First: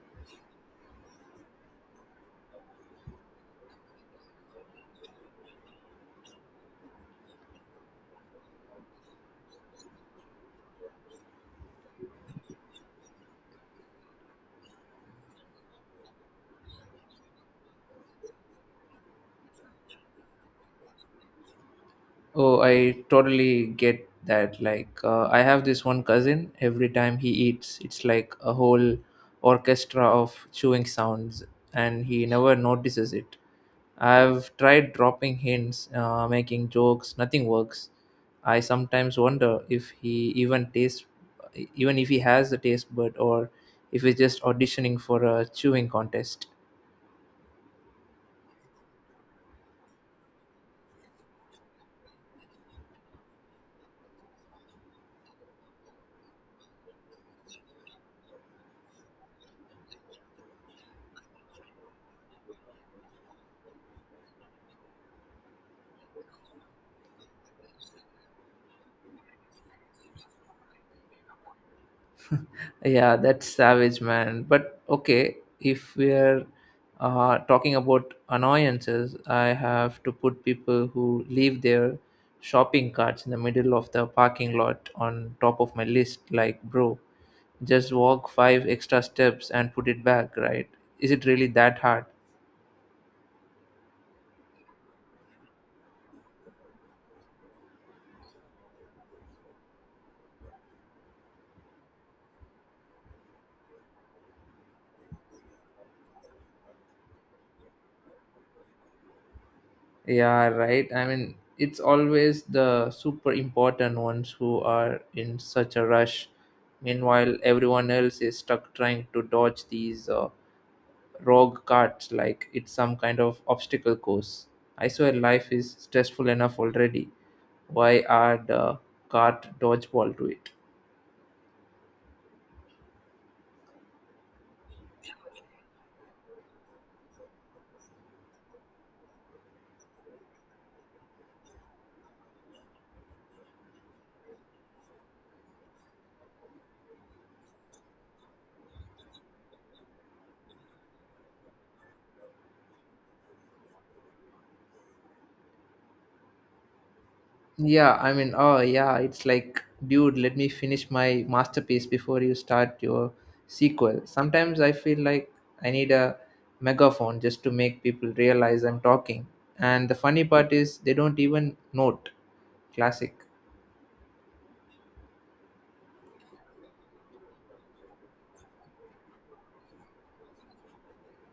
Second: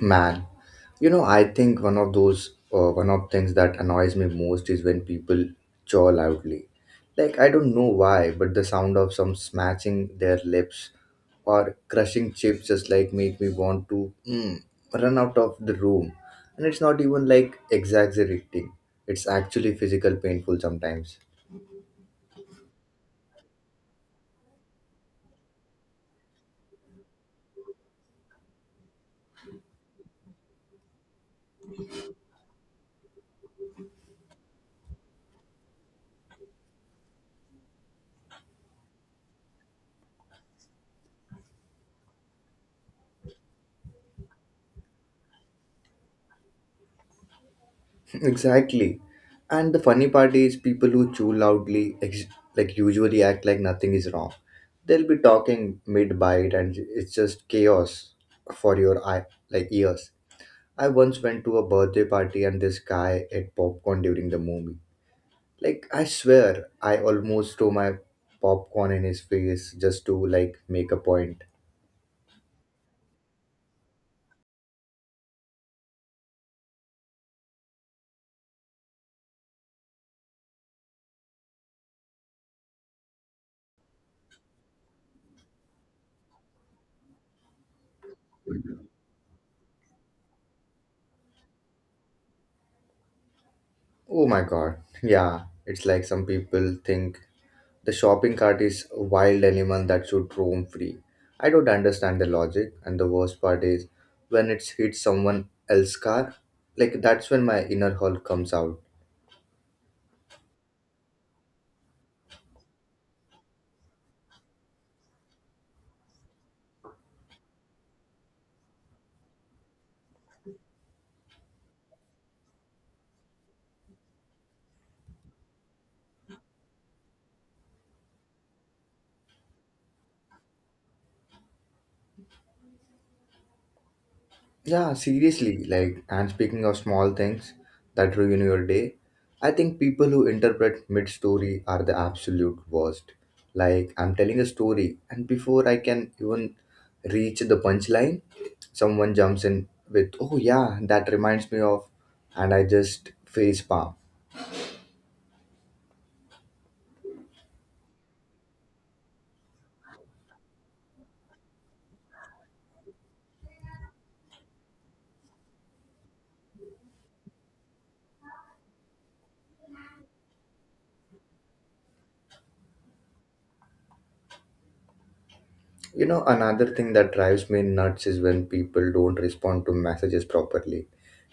Man, I think one of those one of things that annoys me most is when people jaw loudly. Like, I don't know why, but the sound of some smashing their lips or crushing chips just like make me want to run out of the room. And it's not even like exaggerating; it's actually physical painful sometimes. Oh, I totally get that. Like, I have this one cousin, every time he eats, it's like a whole orchestra of chewing sounds, and he never notices it. I've tried dropping hints, making jokes, nothing works. I sometimes wonder if he even tastes, even if he has the taste bud, or if he's just auditioning for a chewing contest. Exactly. And the funny part is, people who chew loudly, like usually act like nothing is wrong. They'll be talking mid bite, and it's just chaos for your eye, like ears. I once went to a birthday party, and this guy ate popcorn during the movie. Like, I swear, I almost threw my popcorn in his face just to like make a point. Yeah, that's savage, man. But okay, if we're talking about annoyances, I have to put people who leave their shopping carts in the middle of the parking lot on top of my list. Like, bro, just walk five extra steps and put it back, right? Is it really that hard? Oh my god! Yeah, it's like some people think the shopping cart is a wild animal that should roam free. I don't understand the logic, and the worst part is when it's hit someone else's car, like that's when my inner hell comes out. Yeah, right. I mean, it's always the super important ones who are in such a rush. Meanwhile, everyone else is stuck trying to dodge these rogue carts like it's some kind of obstacle course. I swear life is stressful enough already. Why add cart dodgeball to it? Yeah, seriously. Like, and speaking of small things that ruin your day, I think people who interpret mid story are the absolute worst. Like, I'm telling a story, and before I can even reach the punchline, someone jumps in with, oh, yeah, that reminds me of, and I just face palm. Yeah, I mean, oh yeah, it's like, dude, let me finish my masterpiece before you start your sequel. Sometimes I feel like I need a megaphone just to make people realize I'm talking. And the funny part is, they don't even note. Classic. You know, another thing that drives me nuts is when people don't respond to messages properly.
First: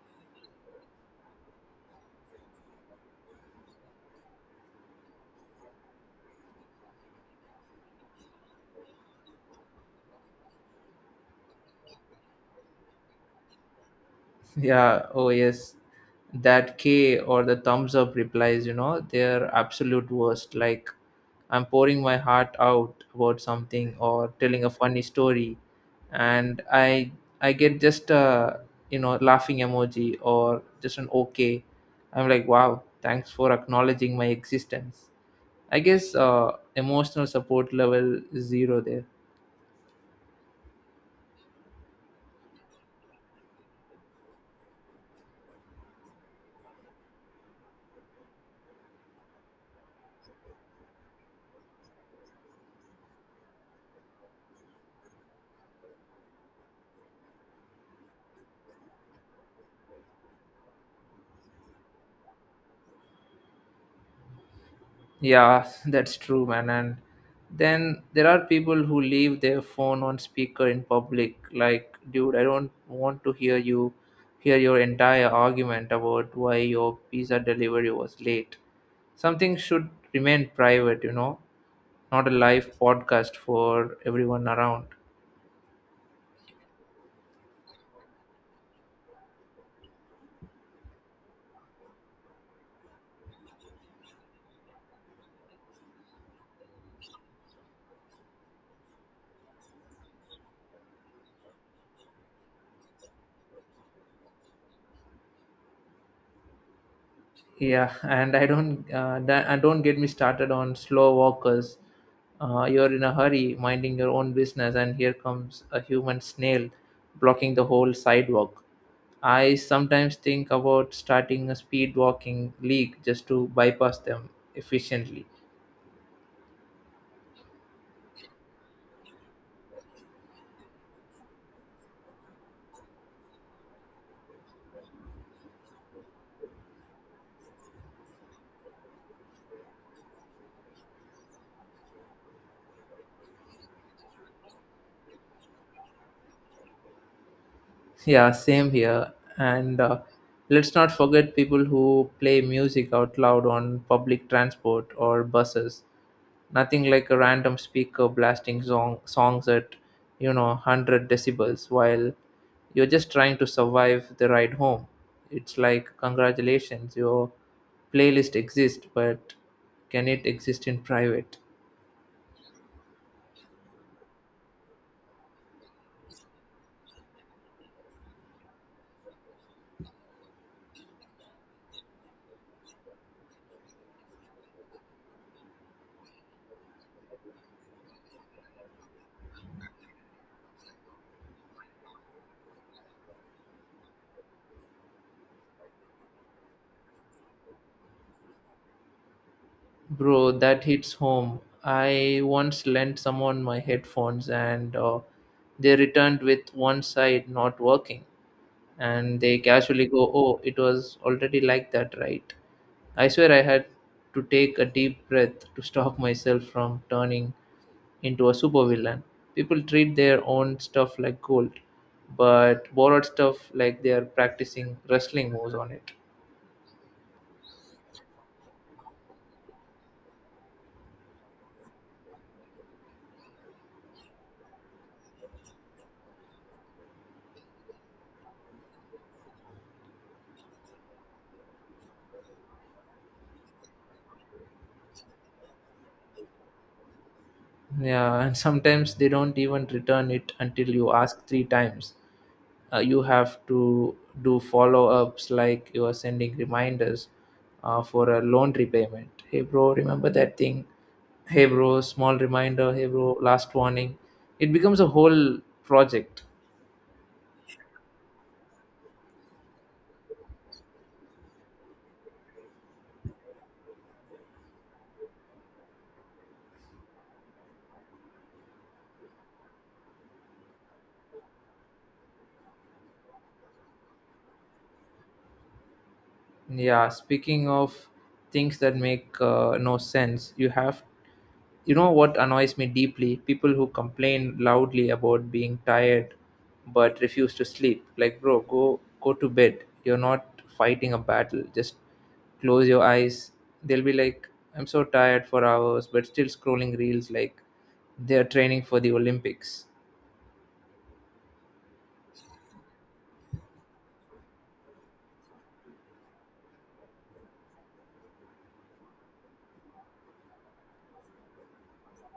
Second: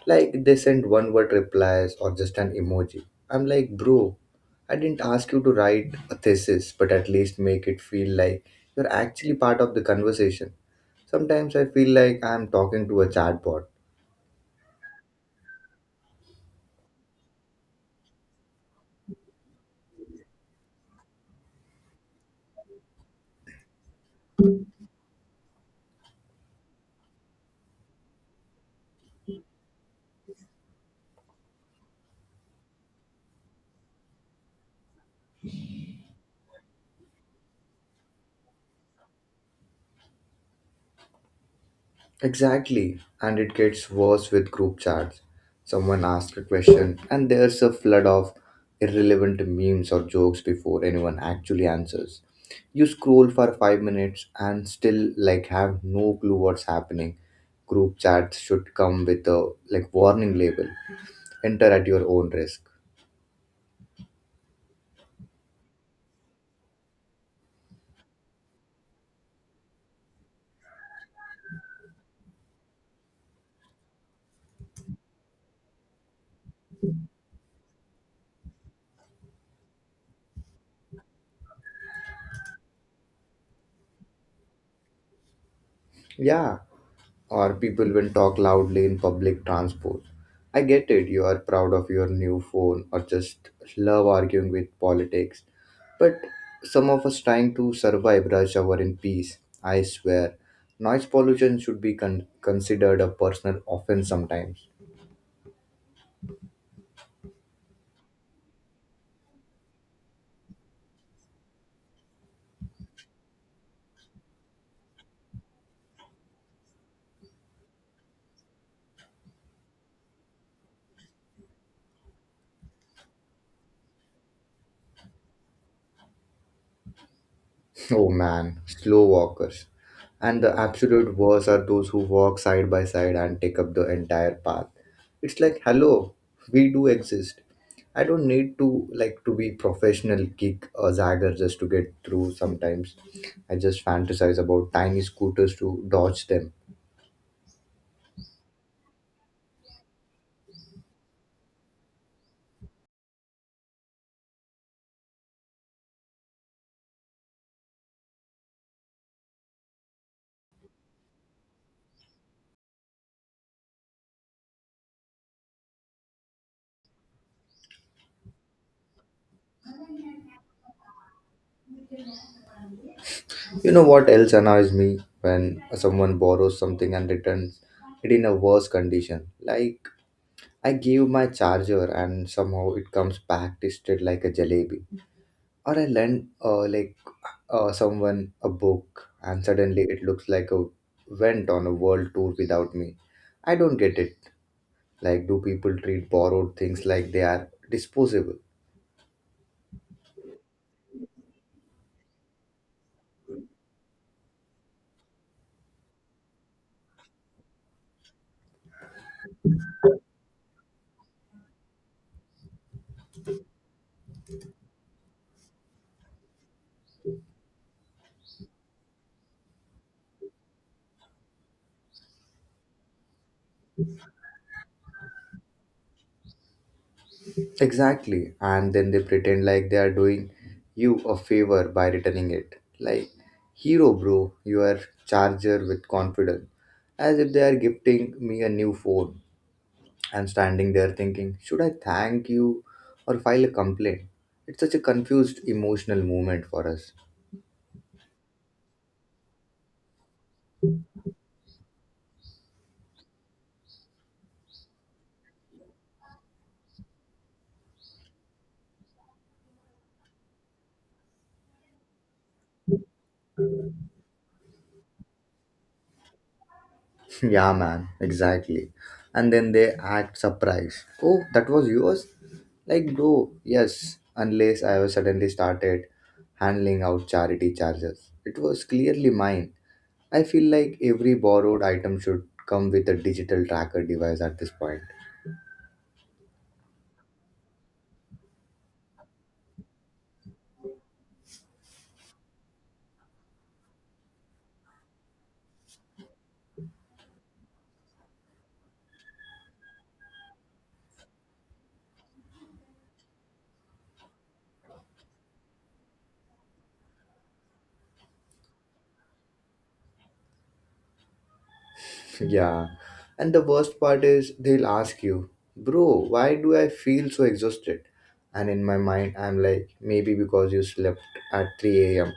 Like, they send one word replies or just an emoji. I'm like, bro, I didn't ask you to write a thesis, but at least make it feel like you're actually part of the conversation. Sometimes I feel like I'm talking to a chatbot. Yeah, oh yes. That K or the thumbs up replies, you know, they're absolute worst. Like I'm pouring my heart out about something or telling a funny story and I get just a laughing emoji or just an okay. I'm like, wow, thanks for acknowledging my existence. I guess emotional support level zero there. Exactly, and it gets worse with group chats. Someone asks a question, and there's a flood of irrelevant memes or jokes before anyone actually answers. You scroll for 5 minutes and still like have no clue what's happening. Group chats should come with a like warning label. Enter at your own risk. Yeah, that's true, man. And then there are people who leave their phone on speaker in public. Like, dude, I don't want to hear your entire argument about why your pizza delivery was late. Something should remain private, not a live podcast for everyone around. Yeah, or people will talk loudly in public transport. I get it, you are proud of your new phone or just love arguing with politics. But some of us trying to survive rush hour in peace, I swear. Noise pollution should be considered a personal offense sometimes. Yeah, and I don't that, and don't get me started on slow walkers. You're in a hurry, minding your own business, and here comes a human snail blocking the whole sidewalk. I sometimes think about starting a speed walking league just to bypass them efficiently. Oh man, slow walkers. And the absolute worst are those who walk side by side and take up the entire path. It's like, hello, we do exist. I don't need to like to be professional kick or zagger just to get through sometimes. I just fantasize about tiny scooters to dodge them. Yeah, same here. And let's not forget people who play music out loud on public transport or buses. Nothing like a random speaker blasting songs at, 100 decibels while you're just trying to survive the ride home. It's like, congratulations, your playlist exists, but can it exist in private? You know what else annoys me when someone borrows something and returns it in a worse condition. Like, I gave my charger and somehow it comes back twisted like a jalebi. Or I lend like someone a book and suddenly it looks like a went on a world tour without me. I don't get it. Like, do people treat borrowed things like they are disposable? Bro, that hits home. I once lent someone my headphones and they returned with one side not working. And they casually go, "Oh, it was already like that," right? I swear I had to take a deep breath to stop myself from turning into a supervillain. People treat their own stuff like gold, but borrowed stuff like they are practicing wrestling moves on it. Exactly, and then they pretend like they are doing you a favor by returning it. Like, hero, bro, you are charger with confidence, as if they are gifting me a new phone. I'm standing there thinking, should I thank you or file a complaint? It's such a confused emotional moment for us. Yeah, and sometimes they don't even return it until you ask three times. You have to do follow ups like you are sending reminders for a loan repayment. Hey, bro, remember that thing? Hey, bro, small reminder. Hey, bro, last warning. It becomes a whole project. Yeah, man, exactly. And then they act surprised. Oh, that was yours? Like, bro, yes, unless I was suddenly started handling out charity charges. It was clearly mine. I feel like every borrowed item should come with a digital tracker device at this point. Yeah, speaking of things that make no sense, you know what annoys me deeply? People who complain loudly about being tired but refuse to sleep. Like, bro, go to bed. You're not fighting a battle. Just close your eyes. They'll be like, I'm so tired for hours, but still scrolling reels like they're training for the Olympics. Yeah. And the worst part is they'll ask you, bro, why do I feel so exhausted? And in my mind, I'm like, maybe because you slept at 3 a.m.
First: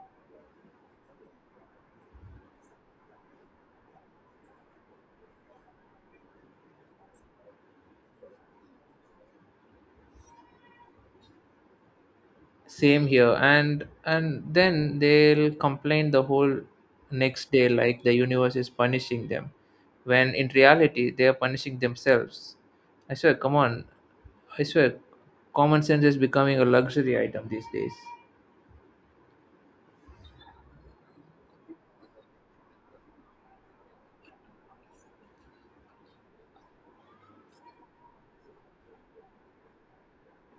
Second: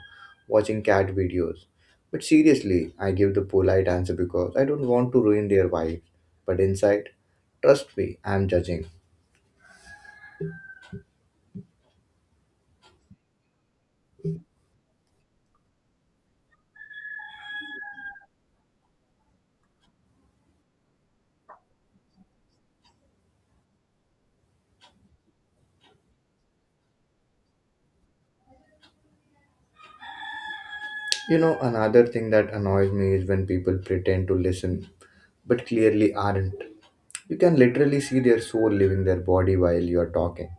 watching cat videos. But seriously, I give the polite answer because I don't want to ruin their vibe. But inside, trust me, I'm judging. Same here, and then they'll complain the whole next day like the universe is punishing them when in reality they are punishing themselves. I swear, come on, I swear, common sense is becoming a luxury item these days. You know, another thing that annoys me is when people pretend to listen but clearly aren't. You can literally see their soul leaving their body while you're talking.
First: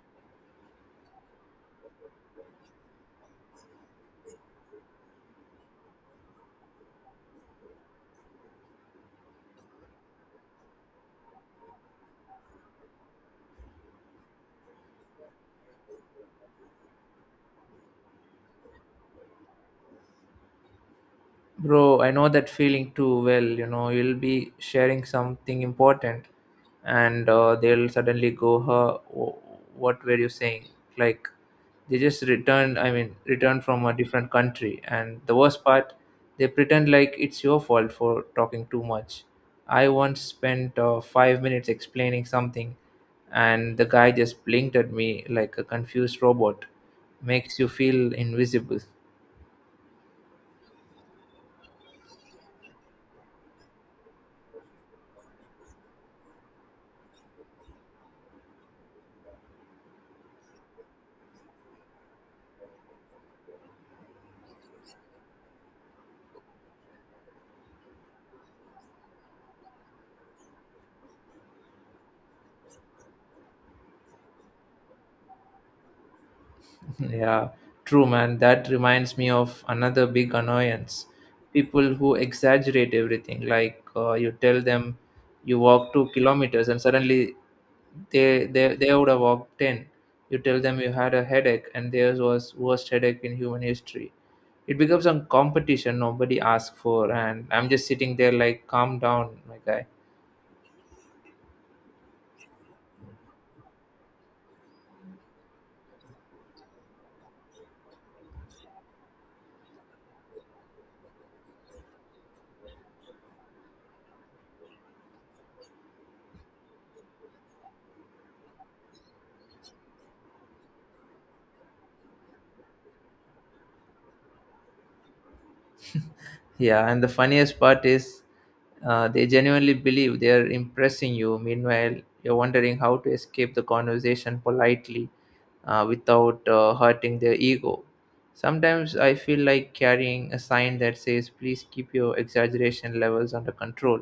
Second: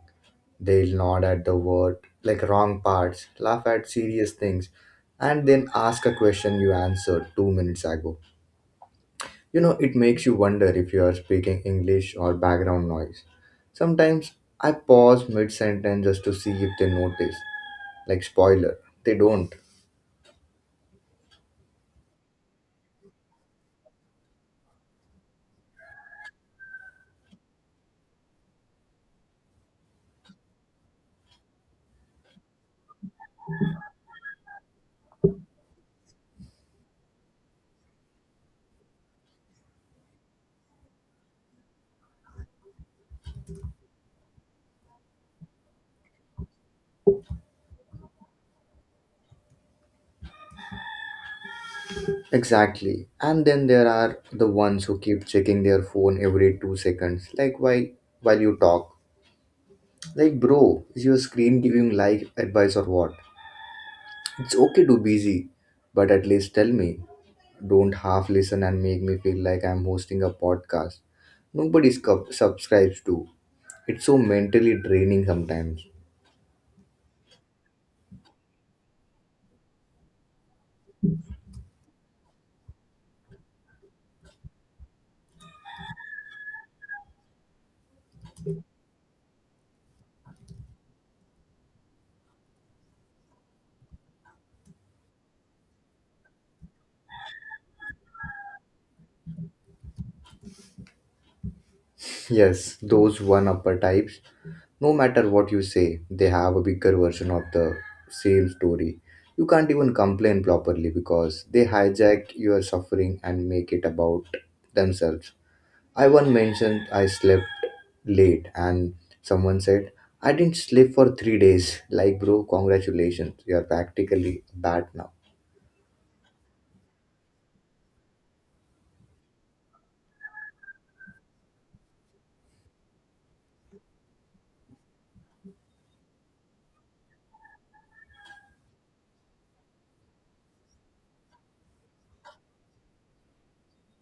They'll nod at the word, like wrong parts, laugh at serious things, and then ask a question you answered 2 minutes ago. You know, it makes you wonder if you are speaking English or background noise. Sometimes I pause mid sentence just to see if they notice. Like, spoiler, they don't. Bro, I know that feeling too well. You know, you'll be sharing something important, and they'll suddenly go, "Huh, what were you saying?" Like they just returned. I mean, returned from a different country, and the worst part, they pretend like it's your fault for talking too much. I once spent 5 minutes explaining something, and the guy just blinked at me like a confused robot. Makes you feel invisible. Exactly. And then there are the ones who keep checking their phone every 2 seconds, like while you talk. Like, bro, is your screen giving life advice or what? It's okay to busy, but at least tell me. Don't half listen and make me feel like I'm hosting a podcast. Nobody subscribes to. It's so mentally draining sometimes. Yeah, true, man. That reminds me of another big annoyance. People who exaggerate everything, like you tell them you walk 2 kilometers, and suddenly they would have walked ten. You tell them you had a headache, and theirs was worst headache in human history. It becomes a competition nobody asked for, and I'm just sitting there like, calm down, my guy. Yes, those one upper types, no matter what you say, they have a bigger version of the same story. You can't even complain properly because they hijack your suffering and make it about themselves. I one mentioned I slept late and someone said, I didn't sleep for 3 days. Like, bro, congratulations. You're practically a bat now. Yeah, and the funniest part is they genuinely believe they are impressing you. Meanwhile, you're wondering how to escape the conversation politely without hurting their ego. Sometimes I feel like carrying a sign that says, please keep your exaggeration levels under control.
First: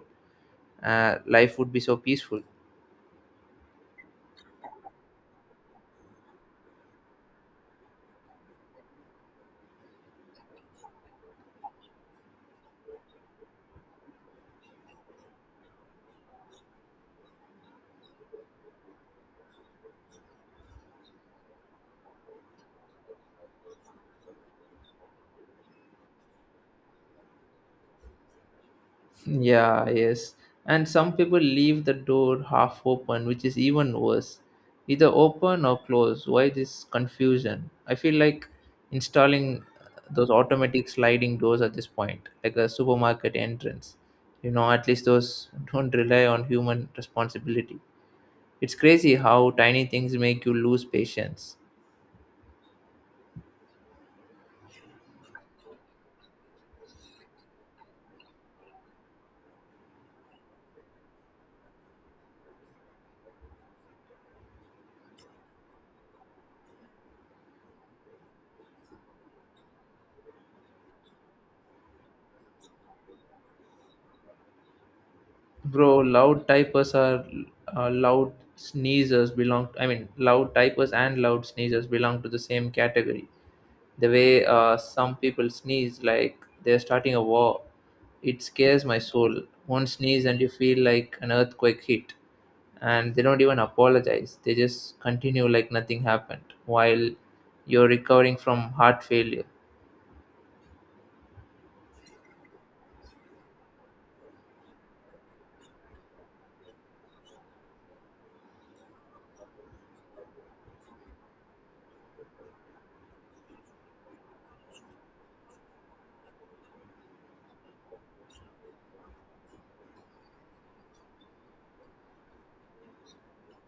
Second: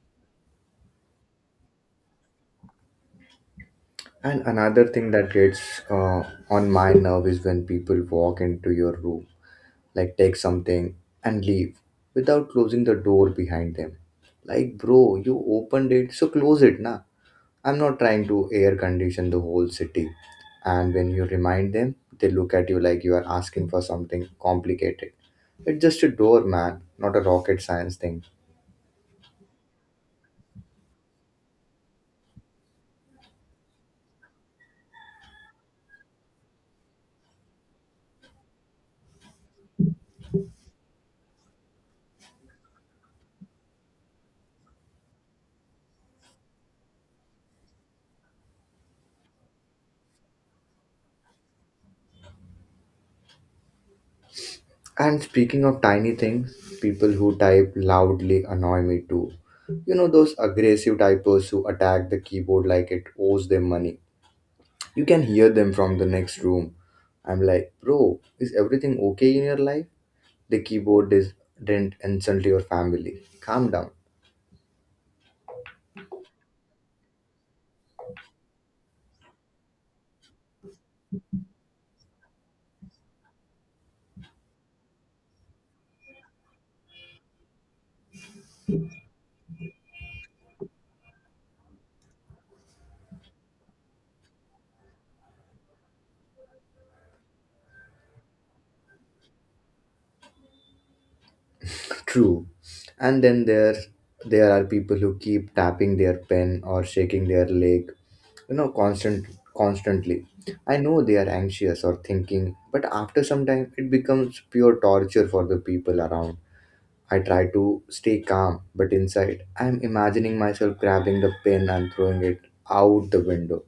Life would be so peaceful. And another thing that gets uh, on my nerve is when people walk into your room, like take something and leave without closing the door behind them. Like, bro, you opened it, so close it, na. I'm not trying to air condition the whole city. And when you remind them, they look at you like you are asking for something complicated. It's just a door, man, not a rocket science thing. Yeah, yes. And some people leave the door half open, which is even worse. Either open or close. Why this confusion? I feel like installing those automatic sliding doors at this point, like a supermarket entrance. You know, at least those don't rely on human responsibility. It's crazy how tiny things make you lose patience. And speaking of tiny things, people who type loudly annoy me too. You know those aggressive typers who attack the keyboard like it owes them money. You can hear them from the next room. I'm like, bro, is everything okay in your life? The keyboard is didn't insult your family. Calm down. Bro, loud typers are loud sneezers belong, I mean, loud typers and loud sneezers belong to the same category. The way some people sneeze like they're starting a war, it scares my soul. One sneeze and you feel like an earthquake hit. And they don't even apologize, they just continue like nothing happened while you're recovering from heart failure. True. And then there are people who keep tapping their pen or shaking their leg, you know, constantly. I know they are anxious or thinking, but after some time it becomes pure torture for the people around. I try to stay calm, but inside I am imagining myself grabbing the pen and throwing it out the window.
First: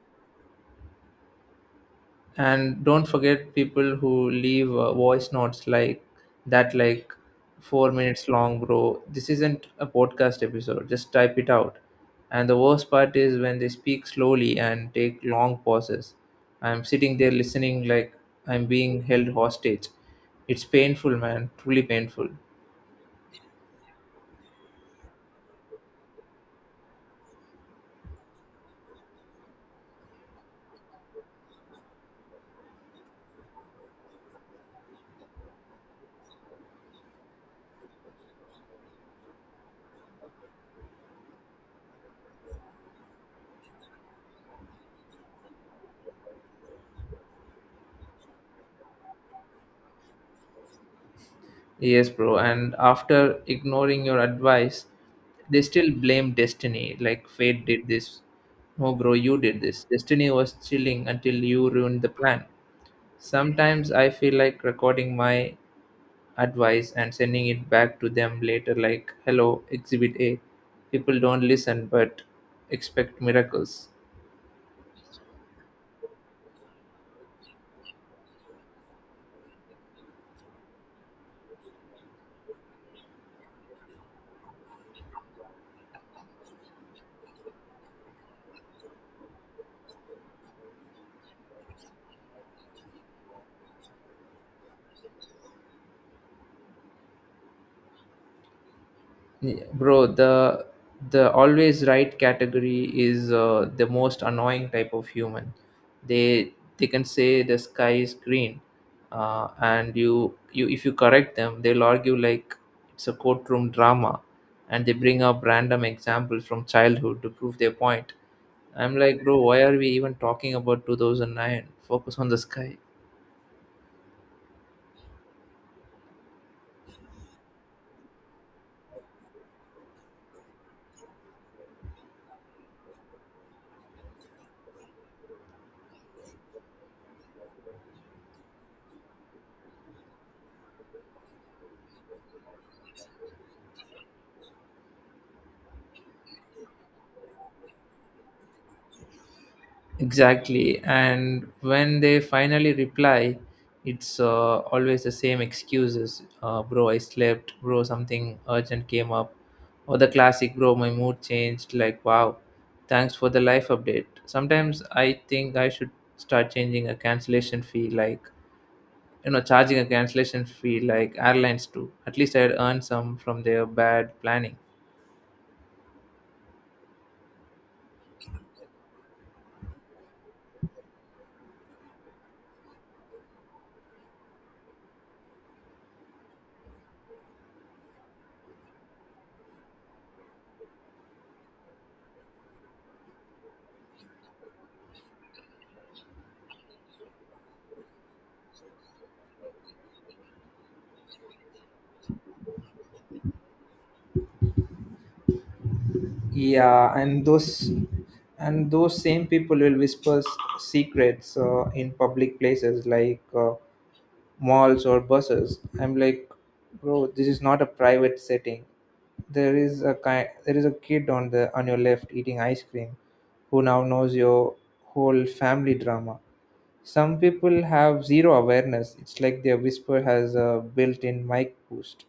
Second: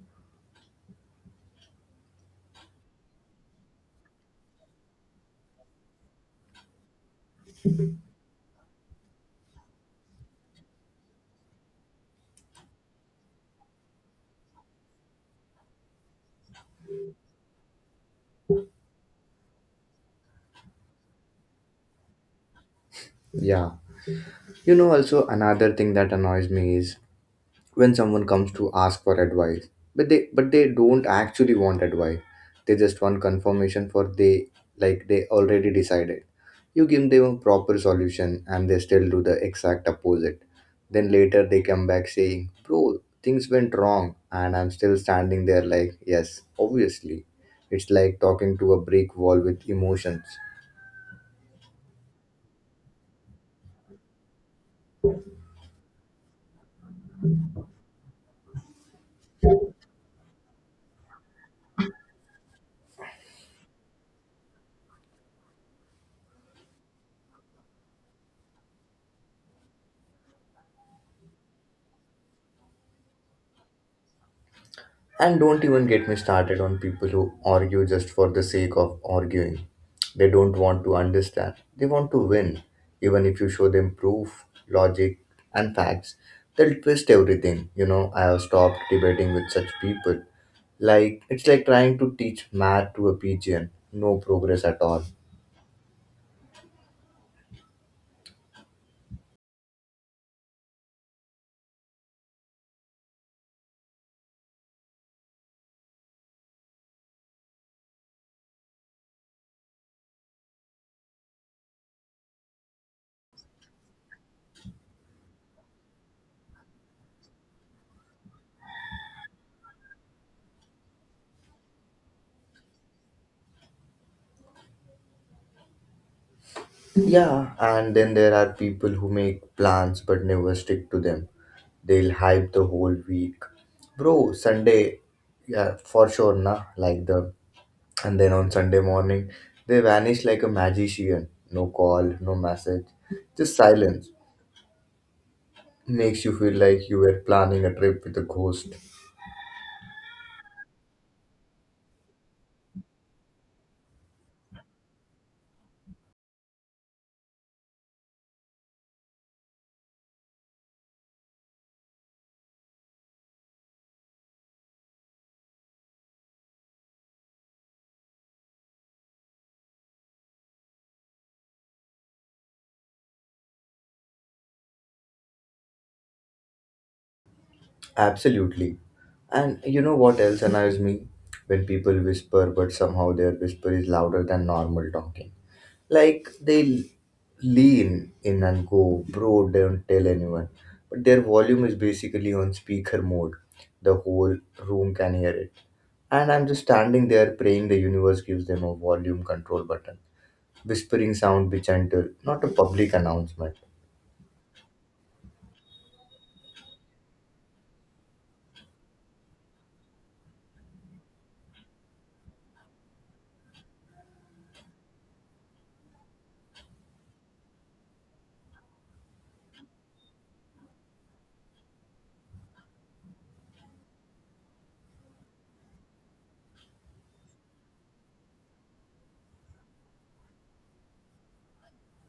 And don't forget people who leave voice notes like that like 4 minutes long. Bro, this isn't a podcast episode, just type it out. And the worst part is when they speak slowly and take long pauses. I'm sitting there listening like I'm being held hostage. It's painful, man, truly painful. Yeah. You know also another thing that annoys me is when someone comes to ask for advice, but they don't actually want advice. They just want confirmation for they, like they already decided. You give them a proper solution and they still do the exact opposite. Then later they come back saying, bro, things went wrong, and I'm still standing there like, yes, obviously. It's like talking to a brick wall with emotions. Yes, bro. And after ignoring your advice, they still blame destiny. Like fate did this. No, bro, you did this. Destiny was chilling until you ruined the plan. Sometimes I feel like recording my advice and sending it back to them later, like, hello, exhibit A. People don't listen but expect miracles. And don't even get me started on people who argue just for the sake of arguing. They don't want to understand, they want to win. Even if you show them proof, logic, and facts, they'll twist everything. You know, I have stopped debating with such people. Like, it's like trying to teach math to a pigeon. No progress at all. Yeah, bro, the always right category is the most annoying type of human. They can say the sky is green, and you if you correct them they'll argue like it's a courtroom drama, and they bring up random examples from childhood to prove their point. I'm like, bro, why are we even talking about 2009? Focus on the sky. Yeah, and then there are people who make plans but never stick to them. They'll hype the whole week. Bro, Sunday, yeah, for sure, nah, like the. And then on Sunday morning, they vanish like a magician. No call, no message. Just silence. Makes you feel like you were planning a trip with a ghost. Exactly. And when they finally reply, it's always the same excuses. Bro, I slept. Bro, something urgent came up. Or the classic, bro, my mood changed. Like, wow, thanks for the life update. Sometimes I think I should start changing a cancellation fee, like, you know, charging a cancellation fee like airlines do. At least I'd earn some from their bad planning. Absolutely. And you know what else annoys me? When people whisper, but somehow their whisper is louder than normal talking. Like, they lean in and go, bro, don't tell anyone, but their volume is basically on speaker mode. The whole room can hear it, and I'm just standing there praying the universe gives them a volume control button. Whispering sound be gentle, not a public announcement. Yeah, and those same people will whisper secrets in public places like malls or buses. I'm like, bro, this is not a private setting. There is a kid on your left eating ice cream, who now knows your whole family drama. Some people have zero awareness. It's like their whisper has a built-in mic boost.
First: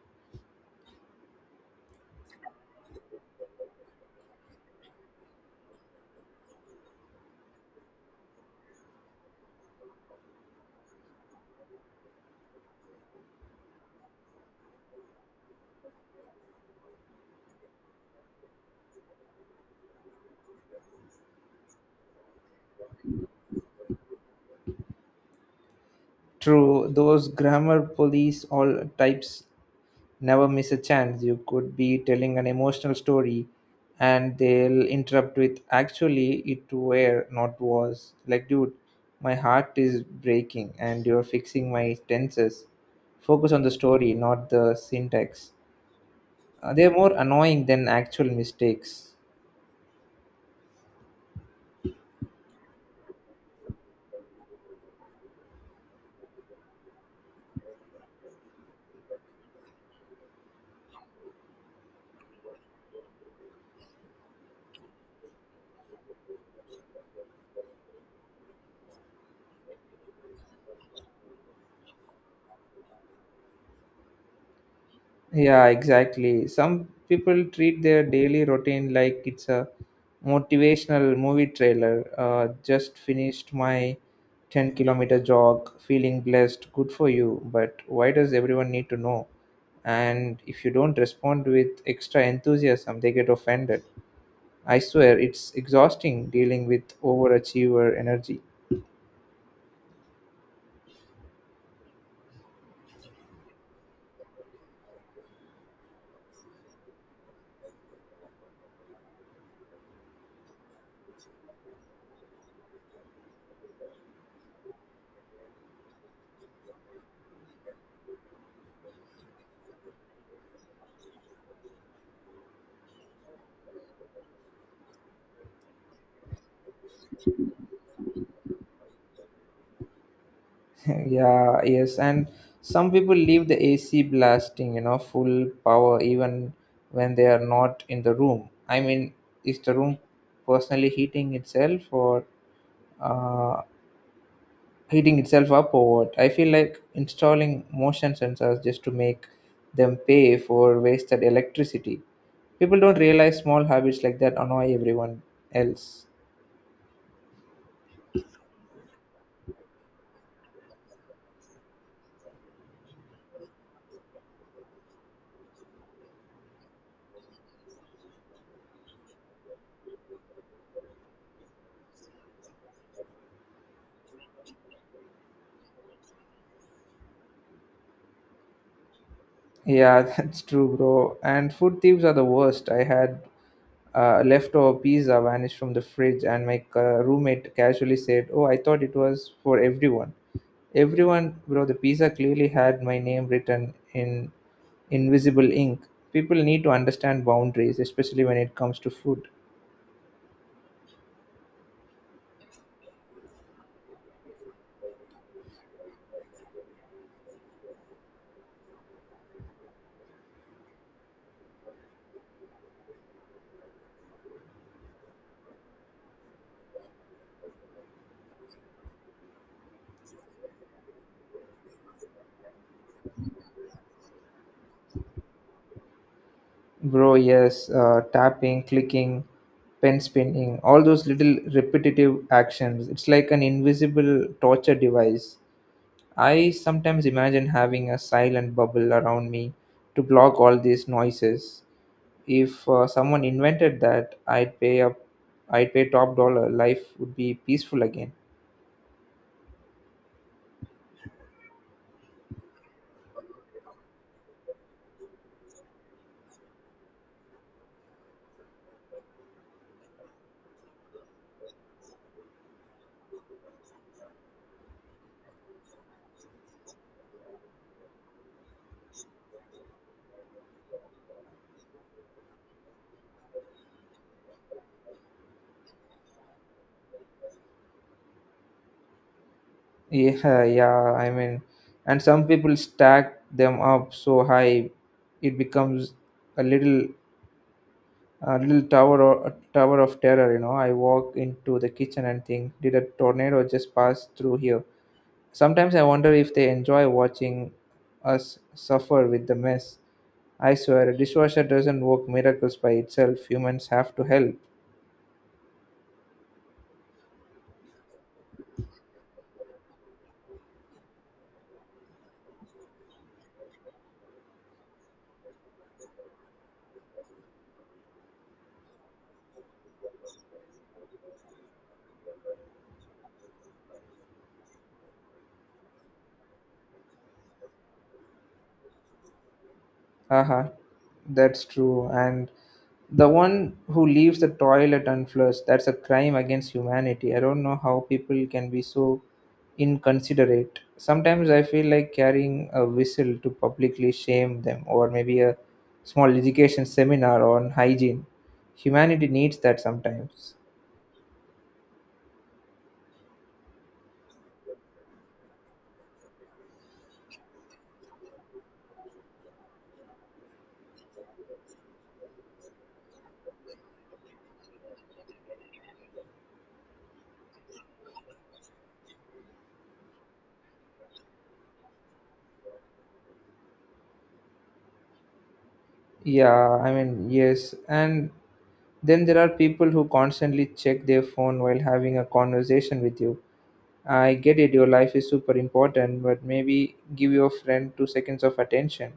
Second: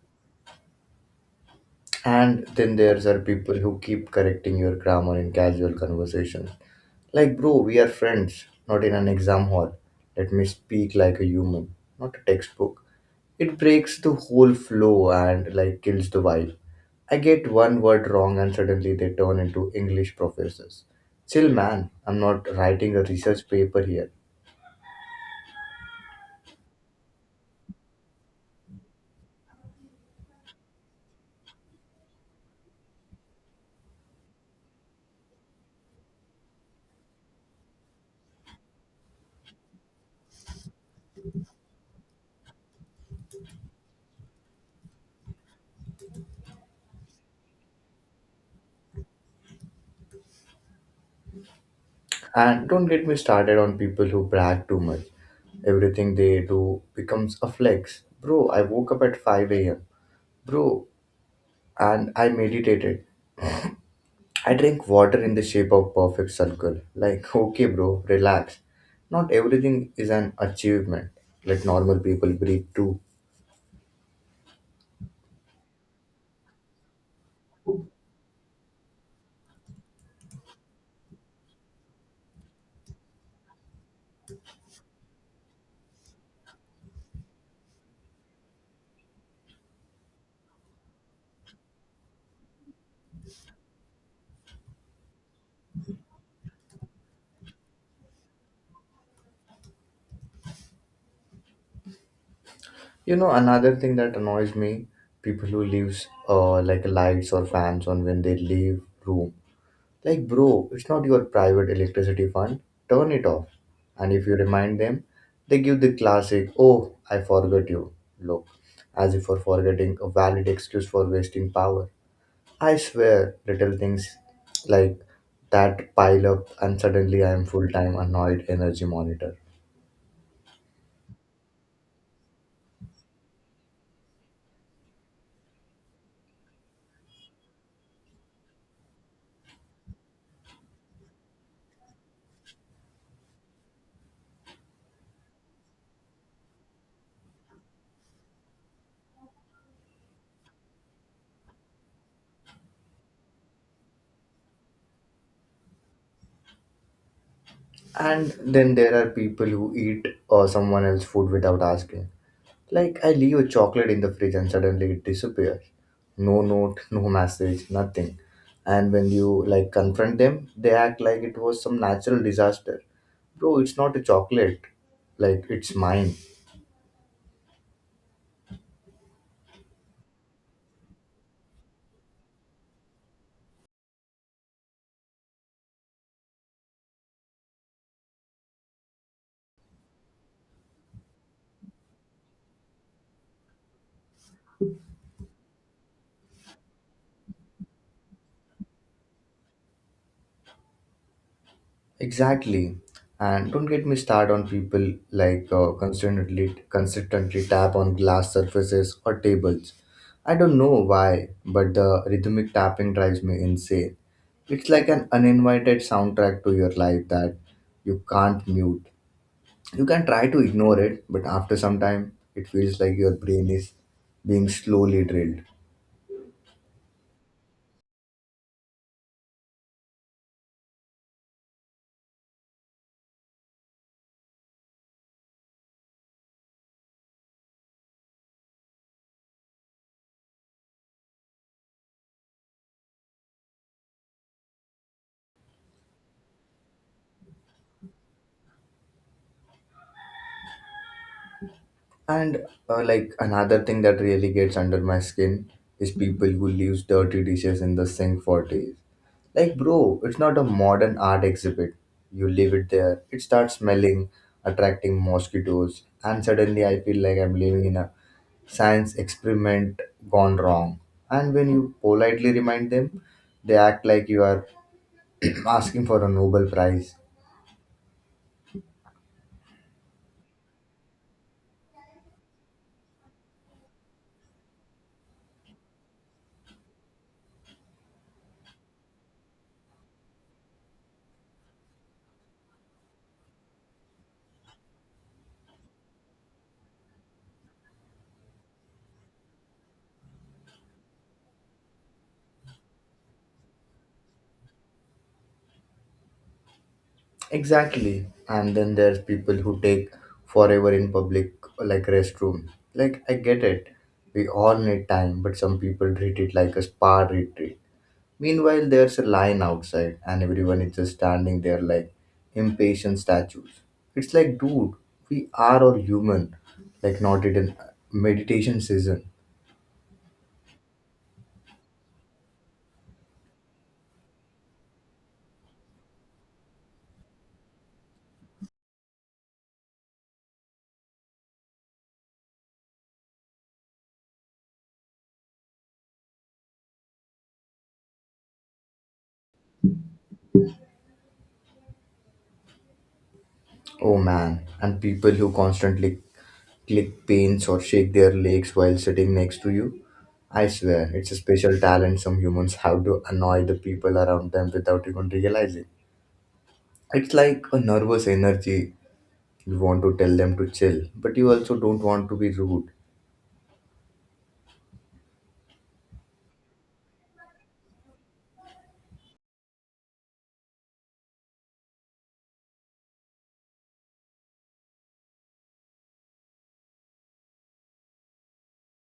And then there's are people who keep correcting your grammar in casual conversations. Like, bro, we are friends, not in an exam hall. Let me speak like a human, not a textbook. It breaks the whole flow and like kills the vibe. I get one word wrong and suddenly they turn into English professors. Chill, man. I'm not writing a research paper here. True, those grammar police all types never miss a chance. You could be telling an emotional story and they'll interrupt with, actually, it were not was. Like, dude, my heart is breaking and you're fixing my tenses. Focus on the story, not the syntax. They're more annoying than actual mistakes. And don't get me started on people who brag too much. Everything they do becomes a flex. Bro, I woke up at 5 a.m. Bro, and I meditated. I drank water in the shape of perfect circle. Like, okay, bro, relax. Not everything is an achievement. Let normal people breathe too. Yeah, exactly. Some people treat their daily routine like it's a motivational movie trailer. Just finished my 10-kilometer jog, feeling blessed, good for you. But why does everyone need to know? And if you don't respond with extra enthusiasm, they get offended. I swear, it's exhausting dealing with overachiever energy. You know, another thing that annoys me, people who leaves like lights or fans on when they leave room. Like, bro, it's not your private electricity fund. Turn it off. And if you remind them, they give the classic, "Oh, I forgot you." Look, as if for forgetting a valid excuse for wasting power. I swear, little things like that pile up, and suddenly I am full-time annoyed energy monitor. Yeah, yes, and some people leave the AC blasting, you know, full power even when they are not in the room. I mean, is the room personally heating itself or uh, heating itself up or what? I feel like installing motion sensors just to make them pay for wasted electricity. People don't realize small habits like that annoy everyone else. And then there are people who eat or someone else's food without asking. Like, I leave a chocolate in the fridge and suddenly it disappears. No note, no message, nothing. And when you confront them, they act like it was some natural disaster. Bro, it's not a chocolate. Like it's mine. Yeah, that's true, bro. And food thieves are the worst. I had Leftover pizza vanished from the fridge, and my roommate casually said, "Oh, I thought it was for everyone." Everyone, bro, the pizza clearly had my name written in invisible ink. People need to understand boundaries, especially when it comes to food. Exactly. And don't get me started on people like consistently tap on glass surfaces or tables. I don't know why, but the rhythmic tapping drives me insane. It's like an uninvited soundtrack to your life that you can't mute. You can try to ignore it, but after some time, it feels like your brain is being slowly drilled. Bro, yes, tapping, clicking, pen spinning, all those little repetitive actions. It's like an invisible torture device. I sometimes imagine having a silent bubble around me to block all these noises. If someone invented that, I'd pay up. I'd pay top dollar. Life would be peaceful again. And Like another thing that really gets under my skin is people who leaves dirty dishes in the sink for days. Like bro, it's not a modern art exhibit. You leave it there, it starts smelling, attracting mosquitoes, and suddenly I feel like I'm living in a science experiment gone wrong. And when you politely remind them, they act like you are asking for a Nobel Prize. Yeah, yeah. And some people stack them up so high, it becomes a little, a little tower or a tower of terror. I walk into the kitchen and think, did a tornado just pass through here? Sometimes I wonder if they enjoy watching us suffer with the mess. I swear, a dishwasher doesn't work miracles by itself. Humans have to help. Exactly. And then there's people who take forever in public, like restroom. Like, I get it. We all need time, but some people treat it like a spa retreat. Meanwhile, there's a line outside, and everyone is just standing there like impatient statues. It's like, dude, we are all human, like, not in meditation season. Haha, that's true. And the one who leaves the toilet unflushed, that's a crime against humanity. I don't know how people can be so inconsiderate. Sometimes I feel like carrying a whistle to publicly shame them, or maybe a small education seminar on hygiene. Humanity needs that sometimes. Oh man. And people who constantly click pins or shake their legs while sitting next to you. I swear, it's a special talent some humans have to annoy the people around them without even realizing. It's like a nervous energy. You want to tell them to chill, but you also don't want to be rude. And then there are people who constantly check their phone while having a conversation with you. I get it, your life is super important, but maybe give your friend two seconds of attention.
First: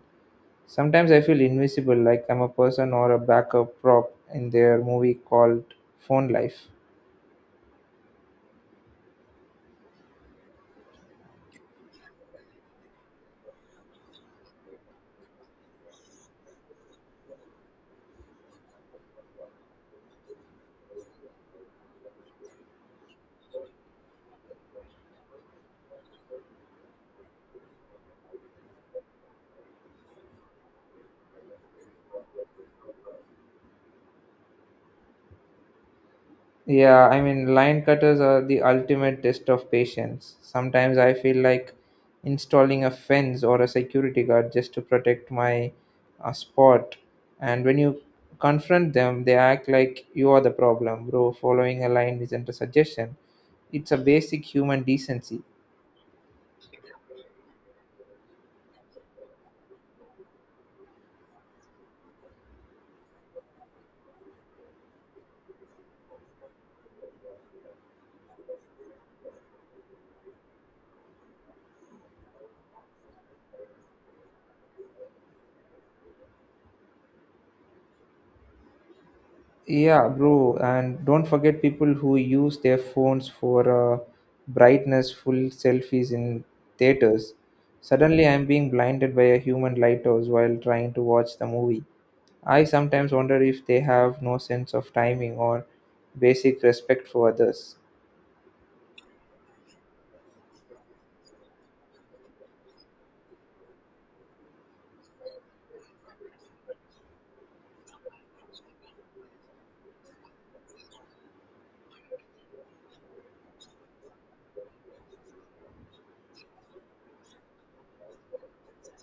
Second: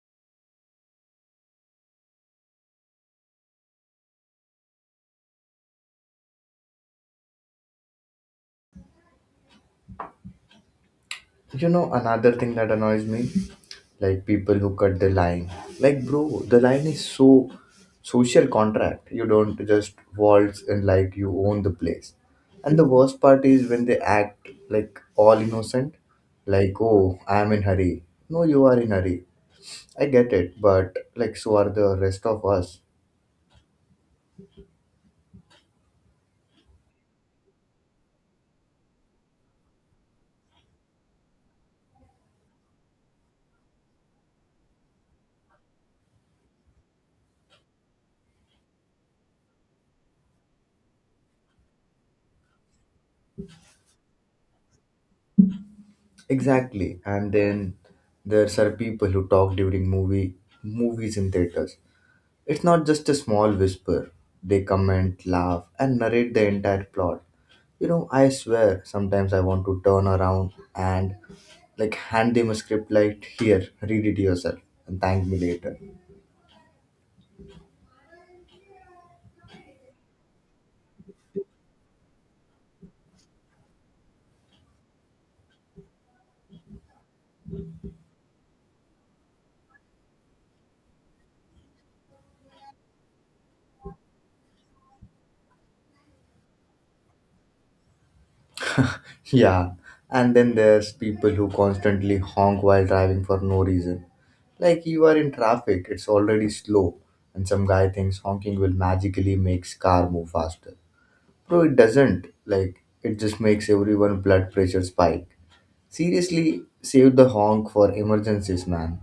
Sometimes I feel invisible, like I'm a person or a backup prop in their movie called Phone Life. You know, another thing that annoys me, like people who cut the line. Like, bro, the line is so social contract. You don't just waltz and like you own the place. And the worst part is when they act like all innocent, like, oh, I am in hurry. No, you are in hurry. I get it, but like, so are the rest of us. Line cutters are the ultimate test of patience. Sometimes I feel like installing a fence or a security guard just to protect my spot. And when you confront them, they act like you are the problem, bro. Following a line isn't a suggestion, it's a basic human decency. Exactly. And then there's are people who talk during movies in theaters. It's not just a small whisper. They comment, laugh, and narrate the entire plot. You know, I swear, sometimes I want to turn around and like hand them a script like, here, read it yourself and thank me later. Yeah, bro, and don't forget people who use their phones for brightness full selfies in theaters. Suddenly, I'm being blinded by a human lighthouse while trying to watch the movie. I sometimes wonder if they have no sense of timing or basic respect for others. Yeah, and then there's people who constantly honk while driving for no reason. Like you are in traffic, it's already slow, and some guy thinks honking will magically makes car move faster. Bro, it doesn't. Like it just makes everyone blood pressure spike. Seriously, save the honk for emergencies, man.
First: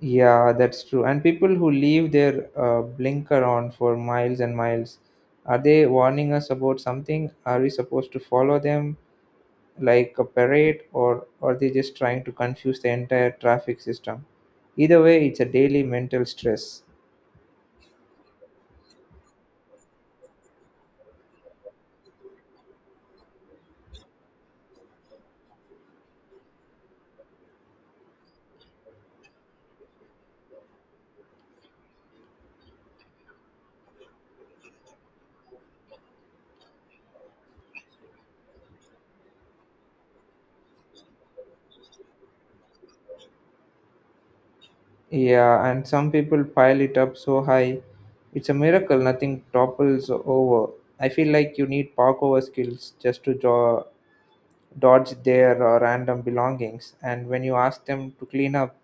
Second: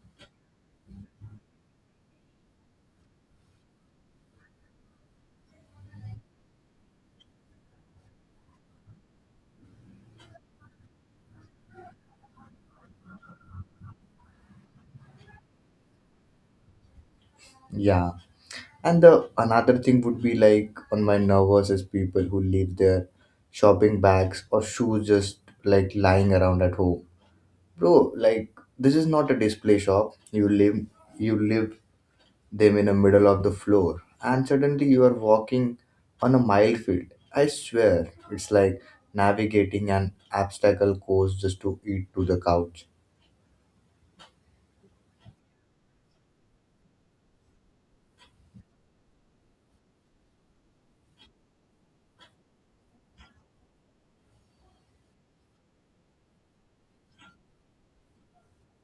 Yeah, that's true. And people who leave their blinker on for miles and miles, are they warning us about something? Are we supposed to follow them like a parade, or are they just trying to confuse the entire traffic system? Either way, it's a daily mental stress. Yeah. And the another thing would be like on my nervous is people who leave their shopping bags or shoes just like lying around at home. Bro, like this is not a display shop. You live them in the middle of the floor and suddenly you are walking on a minefield. I swear it's like navigating an obstacle course just to eat to the couch. Yeah, and some people pile it up so high, it's a miracle nothing topples over. I feel like you need parkour skills just to dodge their random belongings. And when you ask them to clean up,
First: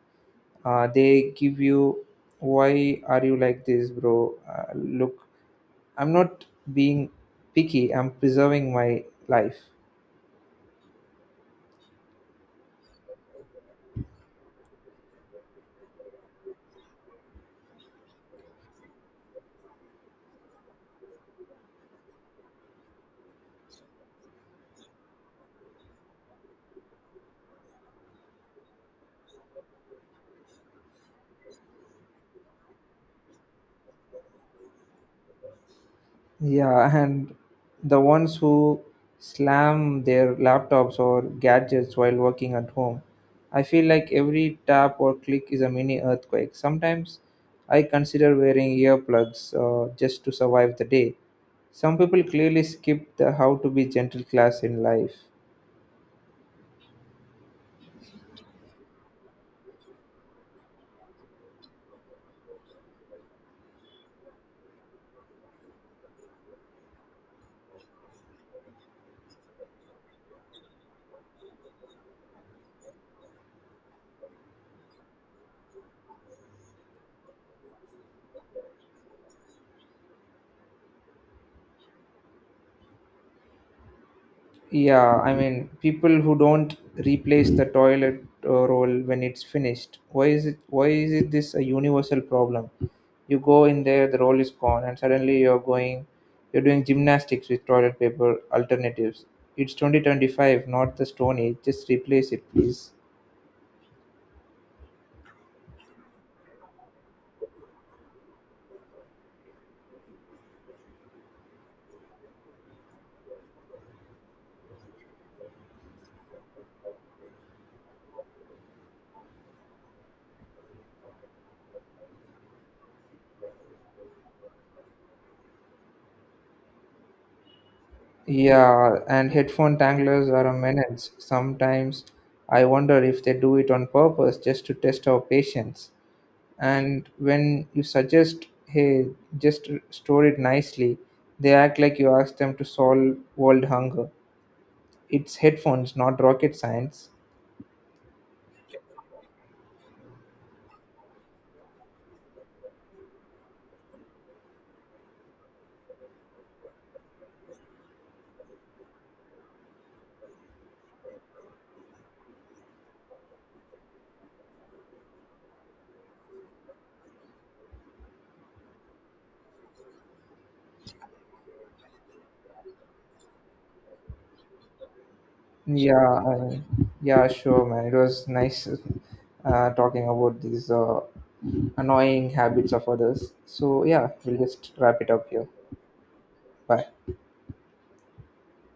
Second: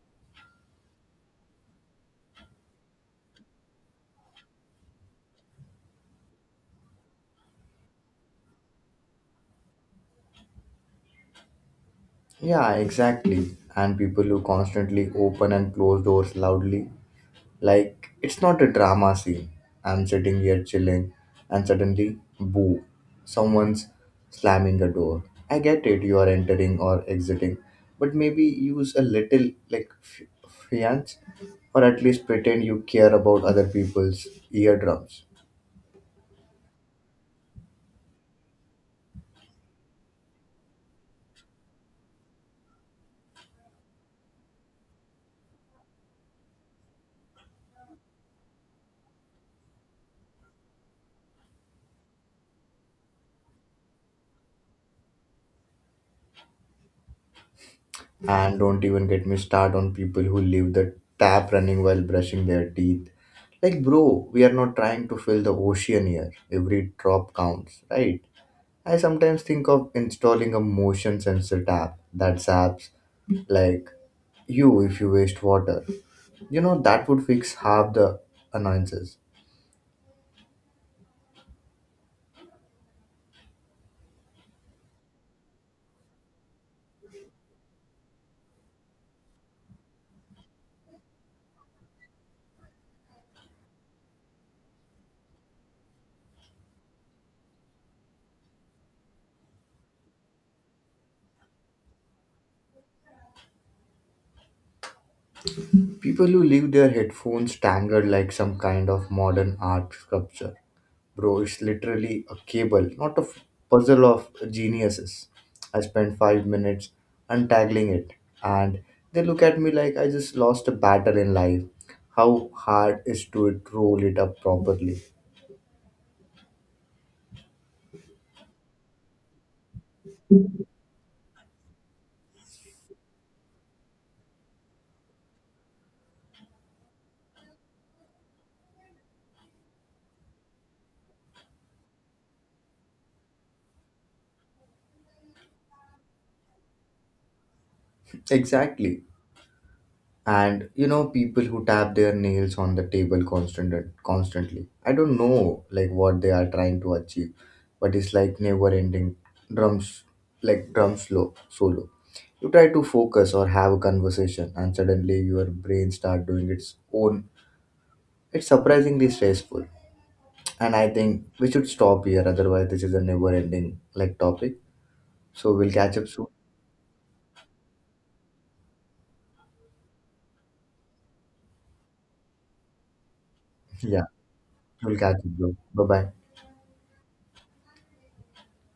they give you, why are you like this, bro? Look, I'm not being picky, I'm preserving my life. Yeah, exactly. And people who constantly open and close doors loudly, like it's not a drama scene. I'm sitting here chilling, and suddenly, boo, someone's slamming a door. I get it, you are entering or exiting, but maybe use a little like fiance, or at least pretend you care about other people's eardrums. Yeah, and the ones who slam their laptops or gadgets while working at home. I feel like every tap or click is a mini earthquake. Sometimes I consider wearing earplugs just to survive the day. Some people clearly skip the how to be gentle class in life. And don't even get me started on people who leave the tap running while brushing their teeth. Like, bro, we are not trying to fill the ocean here. Every drop counts, right? I sometimes think of installing a motion sensor tap that saps, like you if you waste water. You know, that would fix half the annoyances. People who don't replace the toilet roll when it's finished. Why is it this a universal problem? You go in there, the roll is gone, and suddenly you're doing gymnastics with toilet paper alternatives. It's 2025, not the stone age. Just replace it, please. People who leave their headphones tangled like some kind of modern art sculpture. Bro, it's literally a cable, not a puzzle of geniuses. I spent 5 minutes untangling it, and they look at me like I just lost a battle in life. How hard is to it roll it up properly? Yeah, and headphone tanglers are a menace. Sometimes I wonder if they do it on purpose just to test our patience. And when you suggest, hey, just store it nicely, they act like you ask them to solve world hunger. It's headphones, not rocket science. Exactly. And you know people who tap their nails on the table constantly. I don't know like what they are trying to achieve, but it's like never ending drums, like drum slow solo. You try to focus or have a conversation and suddenly your brain start doing its own. It's surprisingly stressful. And I think we should stop here, otherwise this is a never ending like topic. So we'll catch up Yeah, soon. I, yeah, sure, man. It was nice talking about these annoying habits of others. So, Yeah, yeah, we'll just we'll wrap it catch up here. up, bro. Bye bye. Bye.